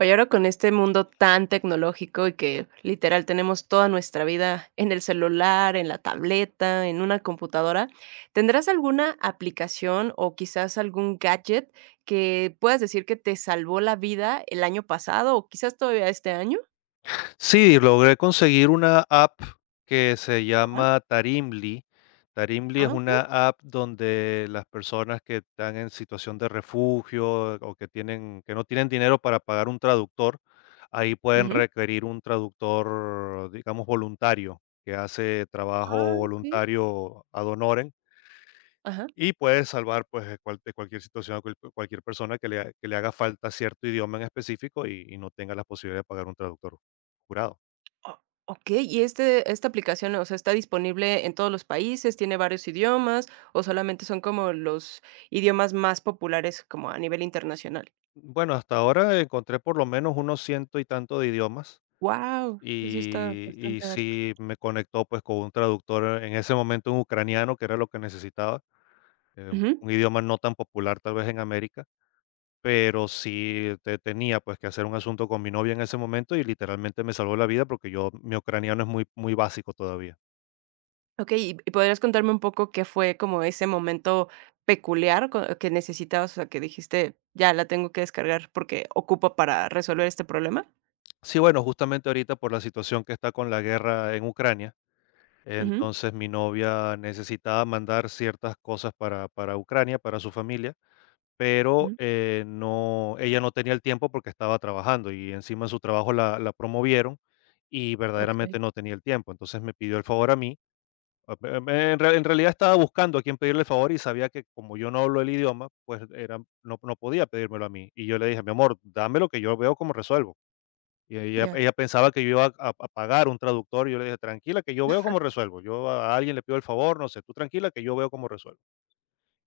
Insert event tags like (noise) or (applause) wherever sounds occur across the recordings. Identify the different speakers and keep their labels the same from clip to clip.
Speaker 1: Oye, ahora con este mundo tan tecnológico y que literal tenemos toda nuestra vida en el celular, en la tableta, en una computadora, ¿tendrás alguna aplicación o quizás algún gadget que puedas decir que te salvó la vida el año pasado o quizás todavía este año?
Speaker 2: Sí, logré conseguir una app que se
Speaker 1: Ajá.
Speaker 2: llama Tarimli. Tarimli es
Speaker 1: Ah, okey.
Speaker 2: una app donde las personas que están en situación de refugio o que no tienen dinero para pagar un traductor, ahí pueden
Speaker 1: Ujú.
Speaker 2: requerir un traductor, digamos, voluntario, que hace trabajo
Speaker 1: Ah, okey.
Speaker 2: voluntario ad honorem
Speaker 1: Ajá.
Speaker 2: y puede salvar pues de, de cualquier situación a cualquier persona que que le haga falta cierto idioma en específico y, no tenga la posibilidad de pagar un traductor jurado.
Speaker 1: O okey, ¿y esta aplicación, o sea, está disponible en todos los países, tiene varios idiomas o solamente son como los idiomas más populares como a nivel internacional?
Speaker 2: Bueno, hasta ahora encontré por lo menos unos ciento y tanto de idiomas
Speaker 1: Wow, sí está
Speaker 2: y,
Speaker 1: bastante alto.
Speaker 2: sí me conectó pues con un traductor en ese momento, un ucraniano, que era lo que necesitaba, eh,
Speaker 1: Ujú.
Speaker 2: un idioma no tan popular tal vez en América, pero sí tenía pues que hacer un asunto con mi novia en ese momento y literalmente me salvó la vida porque yo, mi ucraniano es muy muy básico todavía.
Speaker 1: Okey, ¿y podrías contarme un poco qué fue como ese momento peculiar co que necesitabas, o sea, que dijiste: "Ya, la tengo que descargar porque ocupa para resolver este problema"?
Speaker 2: Sí, bueno, justamente ahorita por la situación que está con la guerra en Ucrania.
Speaker 1: Ujú,
Speaker 2: Entonces mi novia necesitaba mandar ciertas cosas para Ucrania, para su familia. Pero,
Speaker 1: ujú.
Speaker 2: no, ella no tenía el tiempo porque estaba trabajando y encima en su trabajo la promovieron y
Speaker 1: Okey,
Speaker 2: verdaderamente no tenía el tiempo. Entonces me pidió el favor a mí. En realidad estaba buscando a quién pedirle el favor y sabía que como yo no hablo el idioma, pues era, no podía pedírmelo a mí. Y yo le dije, mi amor, dame, lo que yo veo como resuelvo. Y
Speaker 1: ya.
Speaker 2: ella pensaba que yo iba a, a pagar un traductor y yo le dije, tranquila, que yo veo cómo resuelvo. Yo a alguien le pido el favor, no sé, tú tranquila, que yo veo cómo resuelvo.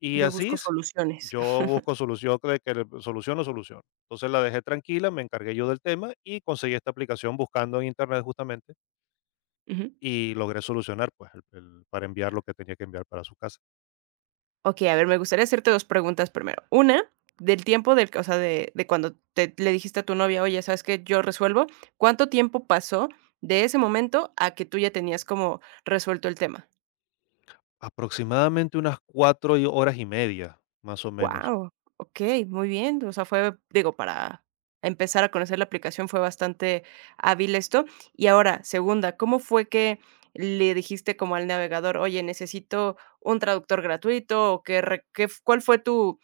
Speaker 2: Y
Speaker 1: Yo
Speaker 2: así
Speaker 1: busco
Speaker 2: hice.
Speaker 1: soluciones.
Speaker 2: Yo
Speaker 1: (laughs)
Speaker 2: busco solución, de solución o solución. Entonces la dejé tranquila, me encargué yo del tema y conseguí esta aplicación buscando en internet justamente
Speaker 1: Ujú.
Speaker 2: y logré solucionar pues para enviar lo que tenía que enviar para su casa.
Speaker 1: Okey, a ver, me gustaría hacerte dos preguntas primero. Una, del tiempo del que o sea, de cuando te le dijiste a tu novia: "Oye, ¿sabes qué? Yo resuelvo". ¿Cuánto tiempo pasó de ese momento a que tú ya tenías como resuelto el tema?
Speaker 2: Aproximadamente unas horas y media, más o menos.
Speaker 1: Wow, okey, muy bien. O sea, fue, digo, para empezar a conocer la aplicación fue bastante hábil esto. Y ahora, segunda, ¿cómo fue que le dijiste como al navegador: "Oye, necesito un traductor gratuito", o qué re qué f cuál fue tu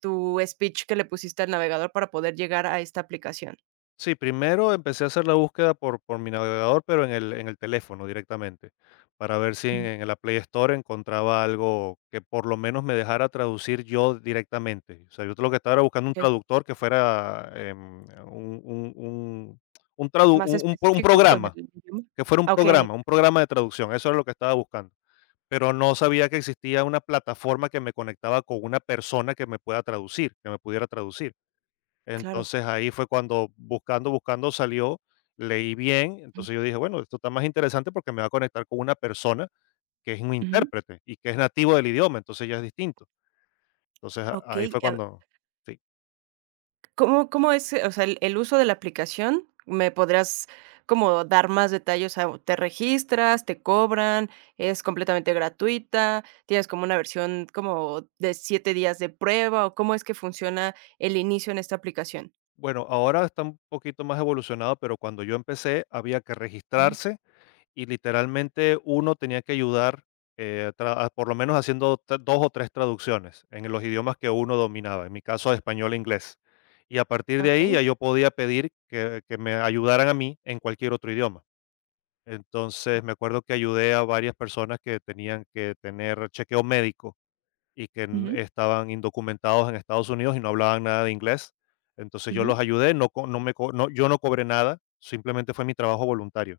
Speaker 1: tu speech que le pusiste al navegador para poder llegar a esta aplicación?
Speaker 2: Sí, primero empecé a hacer la búsqueda por mi navegador, pero en en el teléfono directamente, para ver si
Speaker 1: Ujú,
Speaker 2: la Play Store encontraba algo que por lo menos me dejara traducir yo directamente. O sea, yo lo que estaba era buscando un
Speaker 1: okey,
Speaker 2: traductor que fuera un, un, un,
Speaker 1: ¿más
Speaker 2: un
Speaker 1: específico con el
Speaker 2: programa,
Speaker 1: idioma?
Speaker 2: que fuera
Speaker 1: Ah, okey,
Speaker 2: un programa de traducción. Eso era lo que estaba buscando. Pero no sabía que existía una plataforma que me conectaba con una persona que me pueda traducir, que me pudiera traducir.
Speaker 1: claro.
Speaker 2: Entonces, ahí fue cuando, buscando, buscando, salió, leí bien,
Speaker 1: Ujú,
Speaker 2: entonces yo dije: "Bueno, esto está más interesante porque me va a conectar con una persona que es un
Speaker 1: ujú.
Speaker 2: intérprete y que es nativo del idioma, entonces ya es distinto". Entonces, a ahí
Speaker 1: Okey,
Speaker 2: fue cuando, sí.
Speaker 1: ¿Cómo es, o sea, el uso de la aplicación? ¿Me podrías como dar más detalles? O sea, ¿te registras, te cobran, es completamente gratuita, tienes como una versión como de 7 días de prueba, o cómo es que funciona el inicio en esta aplicación?
Speaker 2: Bueno, ahora está un poquito más evolucionado, pero cuando yo empecé había que
Speaker 1: Ujú.
Speaker 2: registrarse y literalmente uno tenía que ayudar, a por lo menos haciendo 2 o 3 traducciones en los idiomas que uno dominaba, en mi caso español e inglés. Y a partir de ahí
Speaker 1: Okey.
Speaker 2: ya yo podía pedir que me ayudaran a mí en cualquier otro idioma. Entonces me acuerdo que ayudé a varias personas que tenían que tener chequeo médico y que
Speaker 1: Ujú,
Speaker 2: estaban indocumentados en Estados Unidos y no hablaban nada de inglés. Entonces yo
Speaker 1: ujú.
Speaker 2: los ayudé, no, yo no cobré nada, simplemente fue mi trabajo voluntario.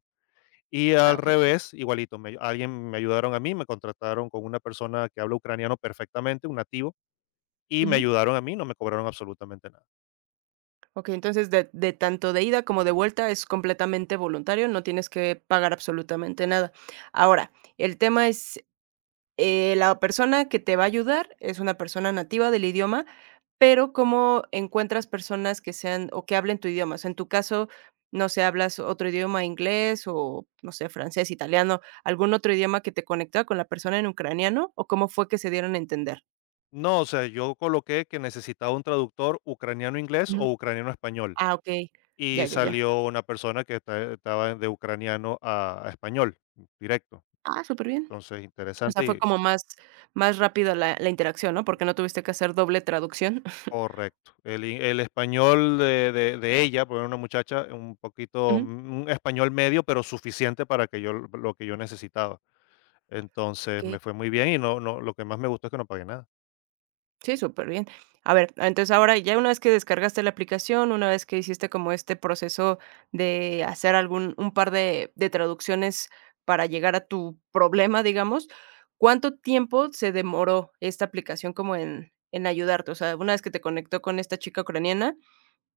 Speaker 2: Y
Speaker 1: Ah,
Speaker 2: al
Speaker 1: okey.
Speaker 2: revés, igualito, me alguien me ayudaron a mí, me contrataron con una persona que habla ucraniano perfectamente, un nativo, y me
Speaker 1: Ujú.
Speaker 2: ayudaron a mí, no me cobraron absolutamente nada.
Speaker 1: Okey, entonces de tanto de ida como de vuelta es completamente voluntario, no tienes que pagar absolutamente nada. Ahora, el tema es. La persona que te va a ayudar es una persona nativa del idioma, pero ¿cómo encuentras personas que sean o que hablen tu idioma? O sea, en tu caso, no sé, hablas otro idioma, inglés o, no sé, francés, italiano, algún otro idioma que te conectaba con la persona en ucraniano o cómo fue que se dieron a entender.
Speaker 2: No, o sea, yo coloqué que necesitaba un traductor ucraniano-inglés o
Speaker 1: Ujú.
Speaker 2: ucraniano-español,
Speaker 1: Ah, okey,
Speaker 2: y
Speaker 1: ya, ya, ya.
Speaker 2: salió una persona que estaba de ucraniano a español, directo.
Speaker 1: Ah, súper bien.
Speaker 2: Entonces,
Speaker 1: O sea,
Speaker 2: interesante
Speaker 1: fue
Speaker 2: y
Speaker 1: como más rápido la interacción, ¿no? Porque no tuviste que hacer doble traducción. (laughs)
Speaker 2: correcto. El español de ella, porque era una muchacha, un poquito,
Speaker 1: Ujú,
Speaker 2: un español medio, pero suficiente para que yo lo que yo necesitaba. Entonces,
Speaker 1: okey.
Speaker 2: me fue muy bien y no, lo que más me gustó es que no pagué nada.
Speaker 1: Sí, súper bien. A ver, entonces ahora ya una vez que descargaste la aplicación, una vez que hiciste como este proceso de hacer algún un par de traducciones para llegar a tu problema, digamos, ¿cuánto tiempo se demoró esta aplicación como en ayudarte? O sea, una vez que te conectó con esta chica ucraniana,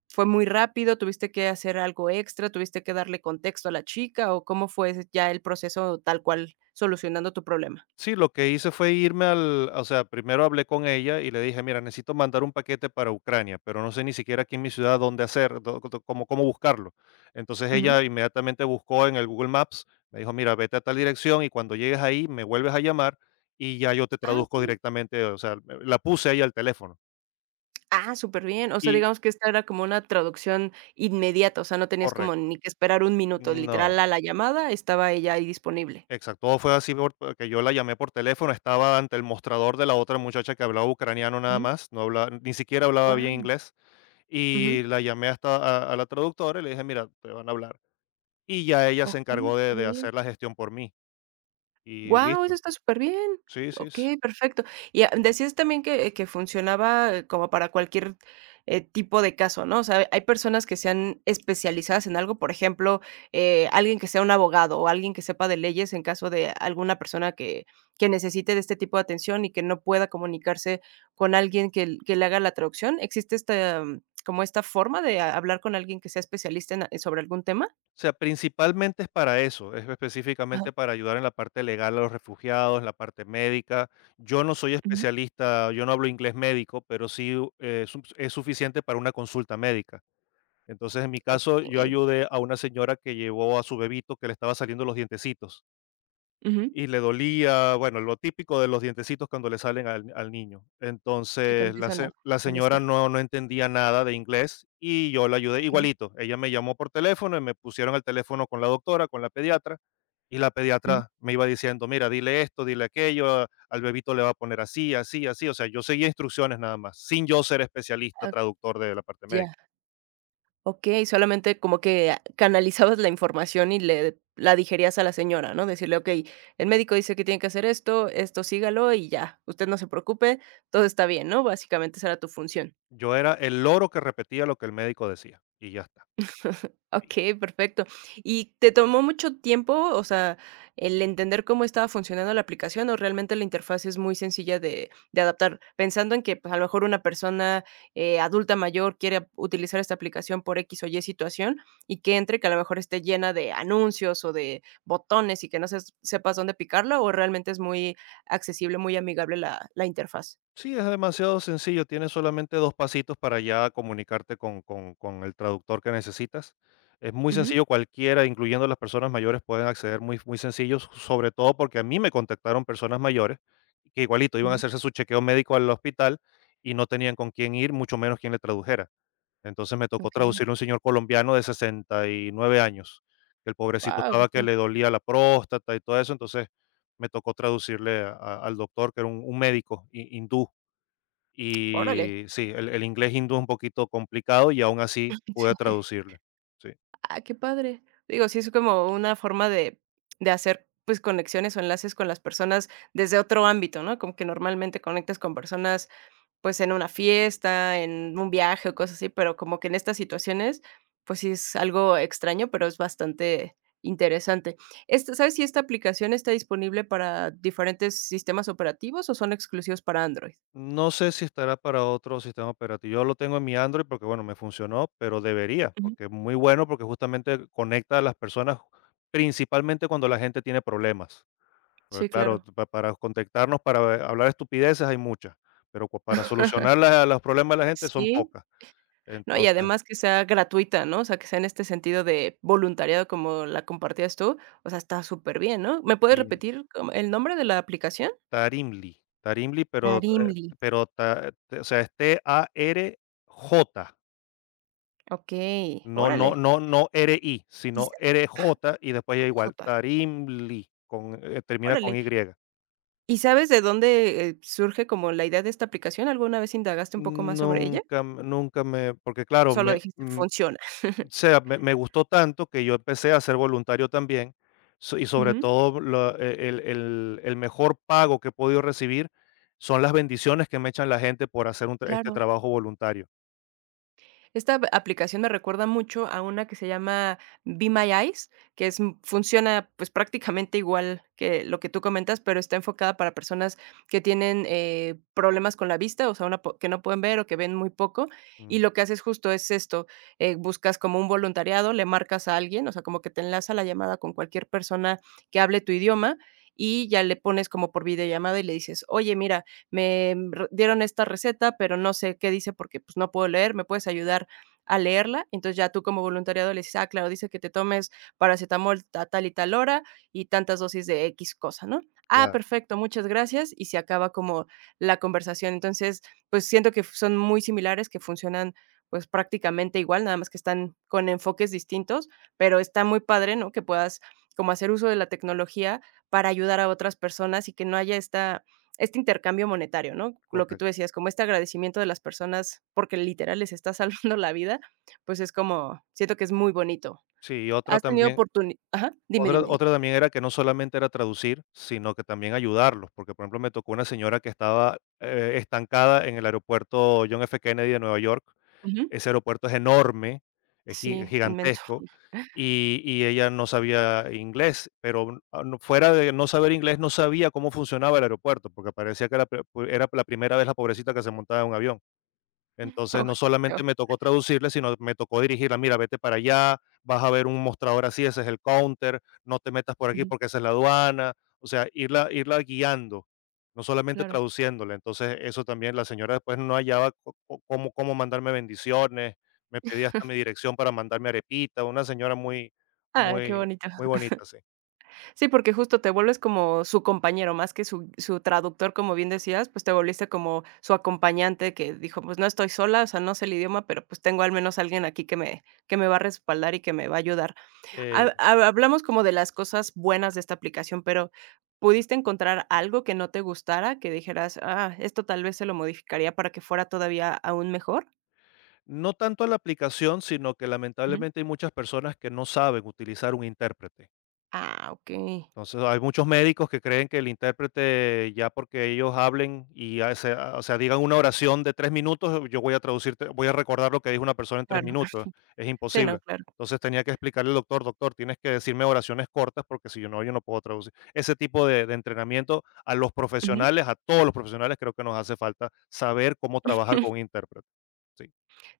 Speaker 1: ¿fue muy rápido? ¿Tuviste que hacer algo extra? ¿Tuviste que darle contexto a la chica? ¿O cómo fue ya el proceso tal cual solucionando tu problema?
Speaker 2: Sí, lo que hice fue irme al, o sea, primero hablé con ella y le dije: "Mira, necesito mandar un paquete para Ucrania, pero no sé ni siquiera aquí en mi ciudad dónde hacer, do do cómo buscarlo". Entonces,
Speaker 1: Ujú.
Speaker 2: ella inmediatamente buscó en el Google Maps, me dijo: "Mira, vete a tal dirección y cuando llegues ahí me vuelves a llamar y ya yo te
Speaker 1: Ah,
Speaker 2: traduzco
Speaker 1: ok.
Speaker 2: directamente", o sea, la puse a al teléfono.
Speaker 1: Ah, súper bien. O sea,
Speaker 2: Y
Speaker 1: digamos que esta era como una traducción inmediata, o sea, no tenías como
Speaker 2: correcto.
Speaker 1: ni que esperar un minuto,
Speaker 2: No.
Speaker 1: literal, a la llamada estaba ella ahí disponible.
Speaker 2: Exacto, todo fue así porque yo la llamé por teléfono, estaba ante el mostrador de la otra muchacha que hablaba ucraniano nada
Speaker 1: Ujú.
Speaker 2: más, no hablaba, ni siquiera hablaba bien
Speaker 1: Guau.
Speaker 2: inglés, y
Speaker 1: Ujú.
Speaker 2: la llamé hasta a la traductora y le dije, mira, te van a hablar. Y ya ella se
Speaker 1: Okey,
Speaker 2: encargó
Speaker 1: está
Speaker 2: de
Speaker 1: bien.
Speaker 2: hacer la gestión por mí y
Speaker 1: Guau, eso
Speaker 2: listo.
Speaker 1: está superbién.
Speaker 2: Sí, sí.
Speaker 1: Okey, perfecto. Y, ah, decías también que funcionaba como para cualquier, tipo de caso, ¿no? O sea, hay personas que sean especializadas en algo, por ejemplo, alguien que sea un abogado o alguien que sepa de leyes en caso de alguna persona que necesite de este tipo de atención y que no pueda comunicarse con alguien que le haga la traducción, ¿existe esta, como esta forma de hablar con alguien que sea especialista en sobre algún tema?
Speaker 2: O sea, principalmente es para eso, es
Speaker 1: Ajá,
Speaker 2: específicamente para ayudar en la parte legal a los refugiados, la parte médica. Yo no soy
Speaker 1: ujú.
Speaker 2: especialista, yo no hablo inglés médico, pero sí, es suficiente para una consulta médica. Entonces, en mi caso, yo
Speaker 1: Okey,
Speaker 2: ayudé a una señora que llevó a su bebito, que le estaba saliendo los dientecitos
Speaker 1: ujú.
Speaker 2: y le dolía, bueno, lo típico de los dientecitos cuando le salen al niño.
Speaker 1: Sí, que
Speaker 2: Entonces,
Speaker 1: empiezan a
Speaker 2: la señora
Speaker 1: molestar.
Speaker 2: no entendía nada de inglés y yo la ayudé
Speaker 1: Ujú,
Speaker 2: igualito. Ella me llamó por teléfono y me pusieron al teléfono con la doctora, con la pediatra, y la
Speaker 1: ujú.
Speaker 2: pediatra me iba diciendo, mira, dile esto, dile aquello, al bebito le va a poner así, así, así. O sea, yo seguía instrucciones nada más, sin yo ser especialista
Speaker 1: Ah,
Speaker 2: traductor de la parte médica.
Speaker 1: ya. Okey, solamente como que canalizabas la información y le la digerías a la señora, ¿no? Decirle: "Okey, el médico dice que tiene que hacer esto, esto sígalo y ya, usted no se preocupe, todo está bien", ¿no? Básicamente esa era tu función.
Speaker 2: Yo era el loro que repetía lo que el médico decía y ya está.
Speaker 1: Okey, perfecto. ¿Y te tomó mucho tiempo, o sea, el entender cómo estaba funcionando la aplicación, o realmente la interfaz es muy sencilla de adaptar? Pensando en que, pues, a lo mejor una persona, adulta mayor quiere utilizar esta aplicación por X o Y situación, y que entre, que a lo mejor esté llena de anuncios o de botones y que no se sepas dónde picarla, ¿o realmente es muy accesible, muy amigable la interfaz?
Speaker 2: Sí, es demasiado sencillo, tienes solamente 2 pasitos para ya comunicarte con el traductor que necesitas. Es muy
Speaker 1: Ujú,
Speaker 2: sencillo, cualquiera, incluyendo las personas mayores, pueden acceder muy muy sencillos, sobre todo porque a mí me contactaron personas mayores que igualito iban a
Speaker 1: ujú.
Speaker 2: hacerse su chequeo médico al hospital y no tenían con quién ir, mucho menos quien le tradujera. Entonces me tocó
Speaker 1: Okey.
Speaker 2: traducirle a un señor colombiano de 69 años, que el pobrecito
Speaker 1: Guau,
Speaker 2: estaba que
Speaker 1: pues
Speaker 2: le
Speaker 1: sí.
Speaker 2: dolía la próstata y todo eso, entonces me tocó traducirle a al doctor, que era un médico hi hindú.
Speaker 1: Órale.
Speaker 2: Y sí, el inglés hindú es un poquito complicado y aún así pude
Speaker 1: (laughs)
Speaker 2: traducirle, sí.
Speaker 1: Ah, qué padre. Digo, sí es como una forma de hacer, pues, conexiones o enlaces con las personas desde otro ámbito, ¿no? Como que normalmente conectas con personas, pues, en una fiesta, en un viaje o cosas así, pero como que en estas situaciones, pues, sí es algo extraño, pero es bastante interesante. Esta ¿Sabes si esta aplicación está disponible para diferentes sistemas operativos o son exclusivos para Android?
Speaker 2: No sé si estará para otro sistema operativo. Yo lo tengo en mi Android porque, bueno, me funcionó, pero debería,
Speaker 1: Ujú.
Speaker 2: porque es muy bueno, porque justamente conecta a las personas, principalmente cuando la gente tiene problemas. Pues
Speaker 1: Sí,
Speaker 2: claro,
Speaker 1: claro.
Speaker 2: pa para contactarnos, para hablar estupideces hay muchas, pero co para solucionar la los problemas de la gente son
Speaker 1: Sí.
Speaker 2: pocas.
Speaker 1: No, y
Speaker 2: Entonces,
Speaker 1: además que sea gratuita, ¿no? O sea, que sea en este sentido de voluntariado como la compartías tú, o sea, está súper bien, ¿no? ¿Me puedes
Speaker 2: y
Speaker 1: repetir como el nombre de la aplicación?
Speaker 2: Tarimli, Tarimli, pero,
Speaker 1: Tarimli.
Speaker 2: o sea, es T-A-R-J,
Speaker 1: Okey,
Speaker 2: no no
Speaker 1: órale.
Speaker 2: no no R-I,
Speaker 1: Y
Speaker 2: sino
Speaker 1: ah,
Speaker 2: R-J y después ya igual,
Speaker 1: Jota,
Speaker 2: Tarimli, con, termina con
Speaker 1: órale.
Speaker 2: Y.
Speaker 1: ¿Y sabes de dónde, surge como la idea de esta aplicación? ¿Alguna vez indagaste un poco más sobre ella?
Speaker 2: Nunca me, porque claro,
Speaker 1: Solo
Speaker 2: me,
Speaker 1: dijiste: "Funciona".
Speaker 2: o
Speaker 1: (laughs)
Speaker 2: sea, me, gustó tanto que yo empecé a ser voluntario también, y sobre
Speaker 1: Ujú.
Speaker 2: todo el mejor pago que he podido recibir son las bendiciones que me echan la gente por hacer este
Speaker 1: Claro.
Speaker 2: trabajo voluntario.
Speaker 1: Esta aplicación me recuerda mucho a una que se llama Be My Eyes, que es, funciona pues prácticamente igual que lo que tú comentas, pero está enfocada para personas que tienen problemas con la vista, o sea, que no pueden ver o que ven muy poco.
Speaker 2: Mm,
Speaker 1: Y lo que haces justo es esto, buscas como un voluntariado, le marcas a alguien, o sea, como que te enlaza la llamada con cualquier persona que hable tu idioma. Y ya le pones como por videollamada y le dices, oye, mira, dieron esta receta, pero no sé qué dice porque pues no puedo leer, ¿me puedes ayudar a leerla? Entonces ya tú como voluntariado le dices, ah, claro, dice que te tomes paracetamol a tal y tal hora y tantas dosis de X cosa, ¿no? Ah,
Speaker 2: claro,
Speaker 1: perfecto, muchas gracias. Y se acaba como la conversación. Entonces, pues siento que son muy similares, que funcionan pues prácticamente igual, nada más que están con enfoques distintos, pero está muy padre, ¿no? Que puedas como hacer uso de la tecnología para ayudar a otras personas y que no haya esta este intercambio monetario, ¿no? Lo que tú
Speaker 2: correcto.
Speaker 1: decías, como este agradecimiento de las personas porque literal les está (laughs) salvando la vida, pues es como, siento que es muy bonito.
Speaker 2: Sí, y otra
Speaker 1: ¿Has tenido
Speaker 2: también,
Speaker 1: oportunidad? Ajá, dime, dime, dime.
Speaker 2: otra también era que no solamente era traducir, sino que también ayudarlos, porque por ejemplo me tocó una señora que estaba estancada en el aeropuerto John F. Kennedy de Nueva York.
Speaker 1: Ujú.
Speaker 2: Ese aeropuerto es enorme, es gi es
Speaker 1: Sí, inmenso.
Speaker 2: gigantesco,
Speaker 1: (laughs)
Speaker 2: y ella no sabía inglés, pero, a no fuera de no saber inglés, no sabía cómo funcionaba el aeropuerto, porque parecía que era era la primera vez, la pobrecita, que se montaba en un avión. Entonces,
Speaker 1: Oh,
Speaker 2: no
Speaker 1: peor.
Speaker 2: solamente me tocó traducirle, sino me tocó dirigirla, mira, vete para allá, vas a ver un mostrador así, ese es el counter, no te metas por aquí
Speaker 1: Ujú,
Speaker 2: porque esa es la aduana, o sea, irla guiando, no solamente
Speaker 1: claro.
Speaker 2: traduciéndole. Entonces, eso también, la señora después no hallaba cómo, cómo mandarme bendiciones, me pedía hasta mi dirección para mandarme arepita, una señora muy,
Speaker 1: Ah, qué
Speaker 2: muy,
Speaker 1: bonito.
Speaker 2: muy bonita, sí.
Speaker 1: Sí, porque justo te vuelves como su compañero, más que su traductor, como bien decías, pues te volviste como su acompañante que dijo: "Pues no estoy sola, o sea, no sé el idioma, pero pues tengo al menos alguien aquí que me va a respaldar y que me va a ayudar".
Speaker 2: Eh,
Speaker 1: Ha ha Hablamos como de las cosas buenas de esta aplicación, pero ¿pudiste encontrar algo que no te gustara, que dijeras: "Ah, esto tal vez se lo modificaría para que fuera todavía aún mejor"?
Speaker 2: no tanto a la aplicación, sino que
Speaker 1: Ujú.
Speaker 2: lamentablemente hay muchas personas que no saben utilizar un intérprete.
Speaker 1: Ah, okey.
Speaker 2: Entonces, hay muchos médicos que creen que el intérprete, ya porque ellos hablen y o sea, digan una oración de 3 minutos, yo voy a traducir, voy a recordar lo que dijo una persona en tres
Speaker 1: Claro.
Speaker 2: minutos. Es
Speaker 1: (laughs) Sí,
Speaker 2: imposible.
Speaker 1: no, claro.
Speaker 2: Entonces tenía que explicarle al doctor, doctor, tienes que decirme oraciones cortas porque si yo yo no puedo traducir. Ese tipo de entrenamiento a los profesionales, a todos los profesionales, creo que nos hace falta saber cómo trabajar con un intérprete. Sí,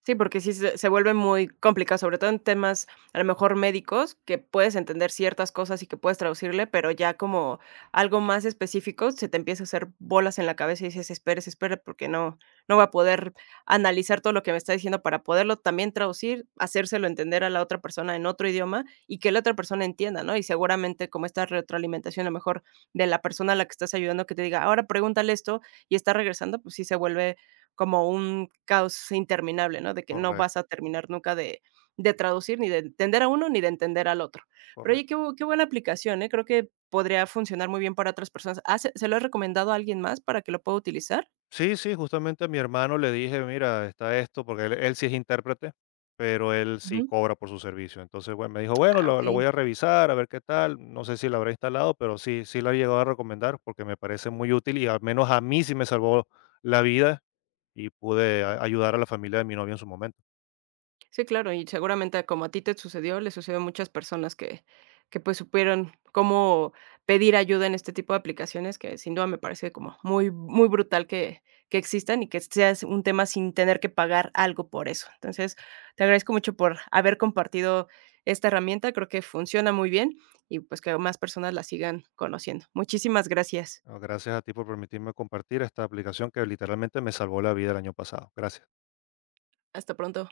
Speaker 1: Sí, porque sí se vuelve muy complicado, sobre todo en temas, a lo mejor médicos, que puedes entender ciertas cosas y que puedes traducirle, pero ya como algo más específico se te empieza a hacer bolas en la cabeza y dices: "Espere, espere, porque no va a poder analizar todo lo que me está diciendo para poderlo también traducir, hacérselo entender a la otra persona en otro idioma y que la otra persona entienda", ¿no? Y seguramente como esta retroalimentación, a lo mejor, de la persona a la que estás ayudando que te diga: "Ahora pregúntale esto", y está regresando, pues sí se vuelve como un caos interminable, ¿no? De que no vas a
Speaker 2: correcto,
Speaker 1: terminar nunca de traducir, ni de entender a uno, ni de entender al otro. Pero oye,
Speaker 2: correcto.
Speaker 1: qué buena aplicación, ¿eh? Creo que podría funcionar muy bien para otras personas. ¿Ah, se lo he recomendado a alguien más para que lo pueda utilizar?
Speaker 2: Sí, sí, justamente a mi hermano le dije, mira, está esto, porque él sí es intérprete, pero él sí
Speaker 1: Ujú.
Speaker 2: cobra por su servicio. Entonces, bueno, me dijo, bueno,
Speaker 1: Ah,
Speaker 2: lo
Speaker 1: okey.
Speaker 2: voy a revisar, a ver qué tal. No sé si lo habrá instalado, pero sí, sí lo ha llegado a recomendar porque me parece muy útil y al menos a mí sí me salvó la vida y pude ayudar a la familia de mi novia en su momento.
Speaker 1: Sí, claro, y seguramente como a ti te sucedió, le sucedió a muchas personas que pues supieron cómo pedir ayuda en este tipo de aplicaciones, que sin duda me parece como muy, muy brutal que existan y que sea un tema sin tener que pagar algo por eso. Entonces, te agradezco mucho por haber compartido esta herramienta, creo que funciona muy bien y pues que más personas la sigan conociendo. Muchísimas gracias.
Speaker 2: Ah, gracias a ti por permitirme compartir esta aplicación que literalmente me salvó la vida el año pasado. Gracias.
Speaker 1: Hasta pronto.